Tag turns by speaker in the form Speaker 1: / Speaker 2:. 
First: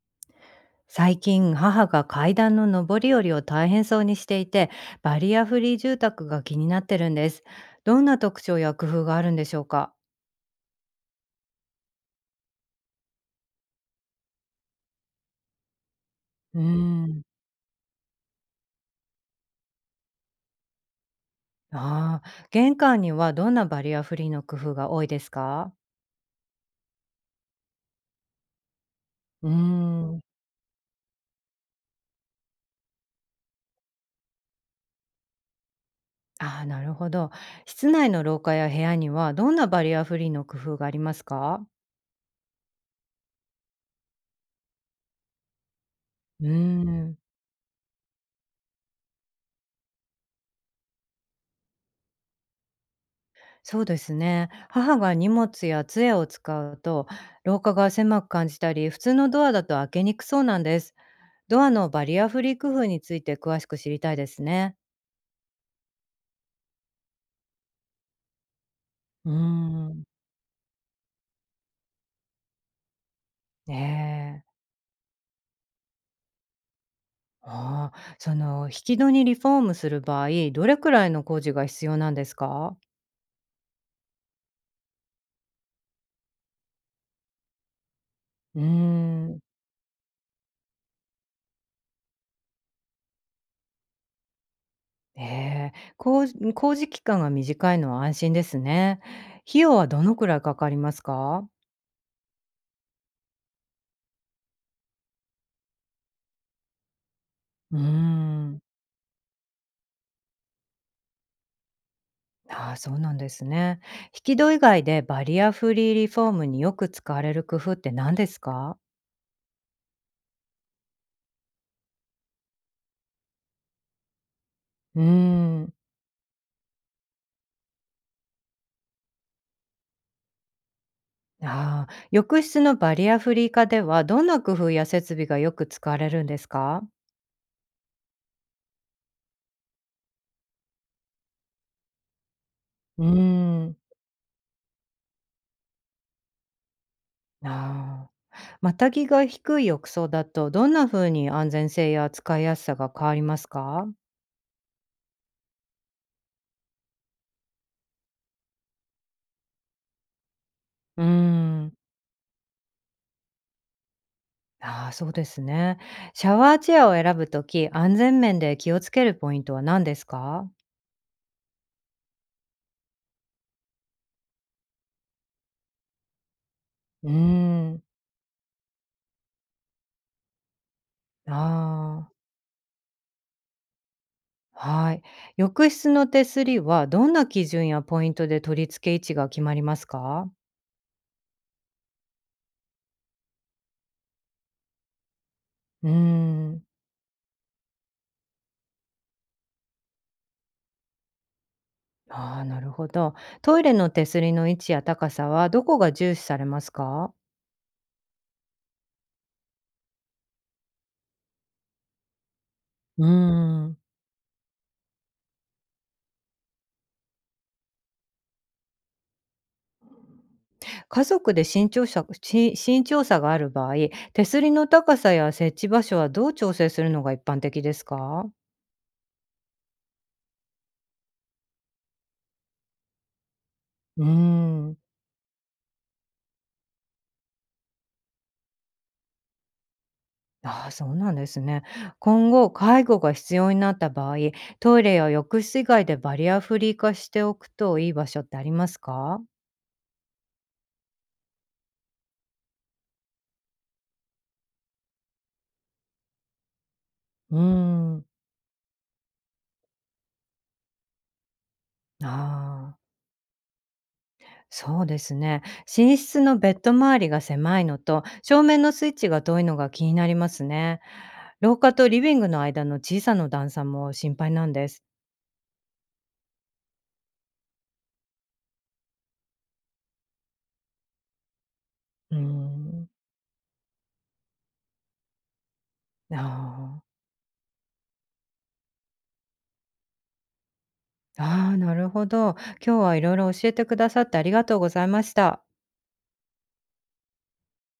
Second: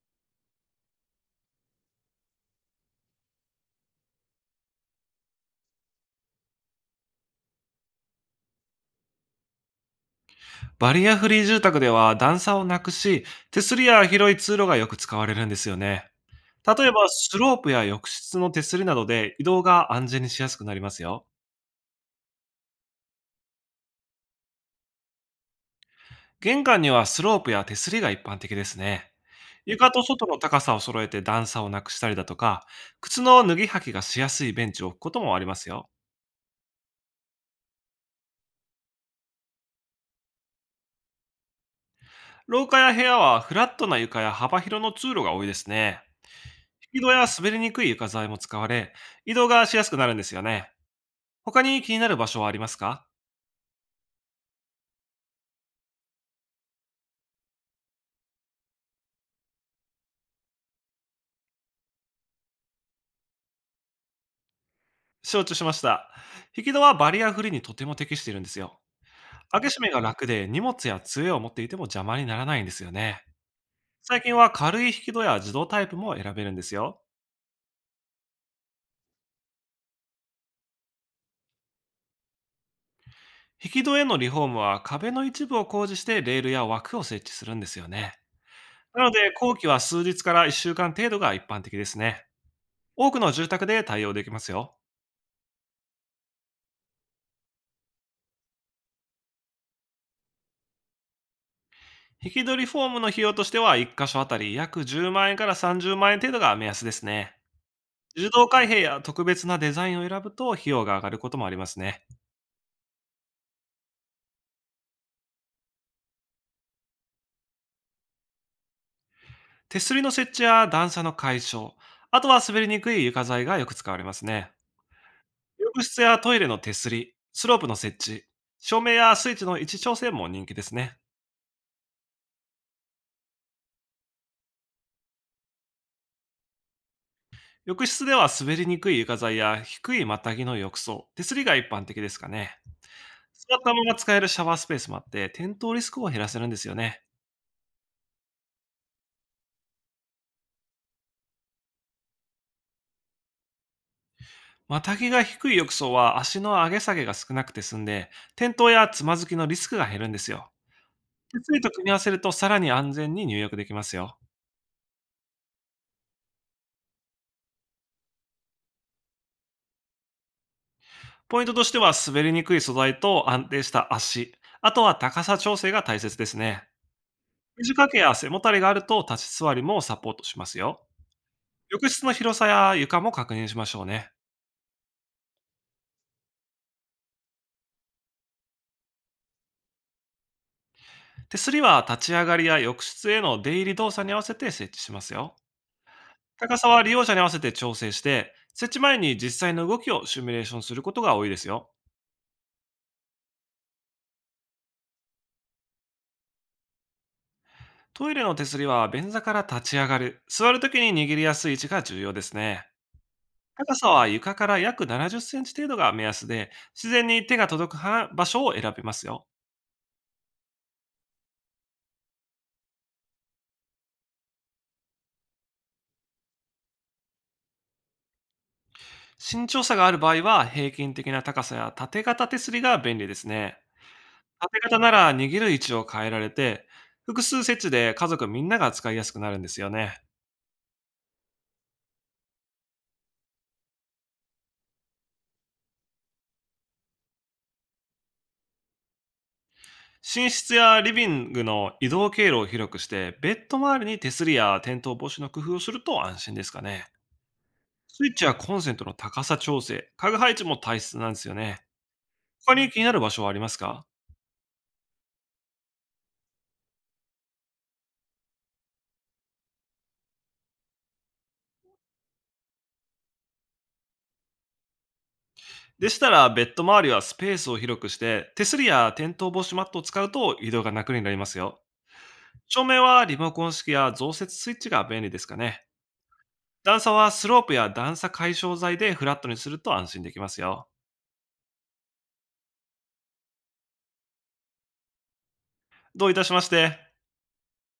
Speaker 1: 最近母が階段の上り下りを大変そうにしていて、バリアフリー住宅が気になってるんです。どんな特徴や工夫があるんでしょうか？
Speaker 2: バリアフリー住宅では段差をなくし、手すりや広い通路がよく使われるんですよね。
Speaker 1: うー
Speaker 2: 例えば、
Speaker 1: ん。
Speaker 2: スロープや浴室の手すりなどで移動が安全にしやすくなりますよ。
Speaker 1: ああー、玄関にはどんなバリアフリーの工夫が多いですか？
Speaker 2: 玄関にはスロープや手すりが一般的ですね。
Speaker 1: うー
Speaker 2: 床と
Speaker 1: ん。
Speaker 2: 外の高さを揃えて段差をなくしたりだとか、靴の脱ぎ履きがしやすいベンチを置くこともありますよ。
Speaker 1: ああー、なるほど。室内の廊下や部屋にはどんなバリアフリーの工夫がありますか？
Speaker 2: 廊下や部屋はフラットな床や幅広の通路が多いですね。
Speaker 1: うー
Speaker 2: 引き戸
Speaker 1: ん。
Speaker 2: や滑りにくい床材も使われ、移動がしやすくなるんですよね。他に気になる場所はありますか？
Speaker 1: そうですね、母が荷物や杖を使うと廊下が狭く感じたり、普通のドアだと開けにくそうなんです。ドアのバリアフリー工夫について詳しく知りたいですね。
Speaker 2: 承知しました。引き戸はバリアフリーにとても適しているんですよ。
Speaker 1: うー
Speaker 2: 開け閉めが
Speaker 1: ん。
Speaker 2: 楽で荷物や杖を持っていても邪魔にならないんですよね。最近
Speaker 1: ねえ。
Speaker 2: は軽い引き戸や自動タイプも選べるんですよ。
Speaker 1: ああ、引き戸にリフォームする場合、どれくらいの工事が必要なんですか？
Speaker 2: 引き戸へのリフォームは壁の一部を工事してレールや枠を設置するんですよね。
Speaker 1: うー
Speaker 2: なので、
Speaker 1: ん。
Speaker 2: 工期は数日から1週間程度が一般的ですね。多くの住宅で対応できますよ。
Speaker 1: ええ、工事期間が短いのは安心ですね。費用はどのくらいかかりますか？
Speaker 2: 引き戸リフォームの費用としては、1箇所あたり約10万円から30万円程度が目安ですね。
Speaker 1: うー
Speaker 2: 自動
Speaker 1: ん。
Speaker 2: 開閉や特別なデザインを選ぶと、費用が上がることもありますね。
Speaker 1: ああ、そうなんですね。引き戸以外でバリアフリーリフォームによく使われる工夫って何ですか？
Speaker 2: 手すりの設置や段差の解消、あとは滑りにくい床材がよく使われますね。
Speaker 1: うーん。
Speaker 2: 浴室やトイレの手すり、スロープの設置、照明やスイッチの位置調整も人気ですね。
Speaker 1: ああ、浴室のバリアフリー化では、どんな工夫や設備がよく使われるんですか？
Speaker 2: 浴室では滑りにくい床材や低いまたぎの浴槽、手すりが一般的ですかね。
Speaker 1: うー
Speaker 2: 座った
Speaker 1: ん。
Speaker 2: まま使えるシャワースペースもあって、転倒リスクを減らせるんですよね。
Speaker 1: ああ、またぎが低い浴槽だと、どんな風に安全性や使いやすさが変わりますか？
Speaker 2: またぎが低い浴槽は足の上げ下げが少なくて済んで、転倒やつまずきのリスクが減るんですよ。
Speaker 1: うー
Speaker 2: 手すりと
Speaker 1: ん。
Speaker 2: 組み合わせると、さらに安全に入浴できますよ。
Speaker 1: ああ、そうですね。シャワーチェアを選ぶとき、安全面で気をつけるポイントは何ですか？
Speaker 2: ポイントとしては、滑りにくい素材と安定した足、あとは高さ調整が大切ですね。
Speaker 1: うー
Speaker 2: 肘
Speaker 1: ん。
Speaker 2: 掛けや背もたれがあると、立ち座りもサポートしますよ。
Speaker 1: あ
Speaker 2: 浴室
Speaker 1: あ、
Speaker 2: の広さや床も確認しましょうね。
Speaker 1: はい。浴室の手すりは、どんな基準やポイントで取り付け位置が決まりますか？
Speaker 2: 手すりは立ち上がりや浴室への出入り動作に合わせて設置しますよ。
Speaker 1: うー
Speaker 2: 高
Speaker 1: ん。
Speaker 2: さは利用者に合わせて調整して、設置前に実際の動きをシミュレーションすることが多いですよ。
Speaker 1: ああ、なるほど。トイレの手すりの位置や高さはどこが重視されますか？
Speaker 2: トイレの手すりは便座から立ち上がる、座るときに握りやすい位置が重要ですね。
Speaker 1: うー
Speaker 2: 高
Speaker 1: ん。
Speaker 2: さは床から約70センチ程度が目安で、自然に手が届くは場所を選べますよ。
Speaker 1: 家族で身長差がある場合、手すりの高さや設置場所はどう調整するのが一般的ですか？
Speaker 2: 身長差がある場合は、平均的な高さや縦型手すりが便利ですね。
Speaker 1: うー
Speaker 2: 縦
Speaker 1: ん。
Speaker 2: 型なら握る位置を変えられて、複数設置で家族みんなが使いやすくなるんですよね。
Speaker 1: ああ、そうなんですね。今後、介護が必要になった場合、トイレや浴室以外でバリアフリー化しておくといい場所ってありますか？
Speaker 2: 寝室やリビングの移動経路を広くして、ベッド周りに手すりや転倒防止の工夫をすると安心ですかね。
Speaker 1: うーん。
Speaker 2: スイッチやコンセントの高さ調整、家具配置も大切なんですよね。他に
Speaker 1: あ
Speaker 2: 気
Speaker 1: あ。
Speaker 2: になる場所はありますか？
Speaker 1: そうですね。寝室のベッド周りが狭いのと、正面のスイッチが遠いのが気になりますね。廊下とリビングの間の小さな段差も心配なんです。
Speaker 2: でしたら、ベッド周りはスペースを広くして、手すりや転倒防止マットを使うと移動が楽になりますよ。
Speaker 1: うー
Speaker 2: 照明
Speaker 1: ん。
Speaker 2: はリモコン式や増設スイッチが便利ですかね。
Speaker 1: あ
Speaker 2: 段差
Speaker 1: あ。
Speaker 2: はスロープや段差解消剤でフラットにすると安心できますよ。
Speaker 1: ああ、なるほど。今日はいろいろ教えてくださってありがとうございました。
Speaker 2: どういたしまして。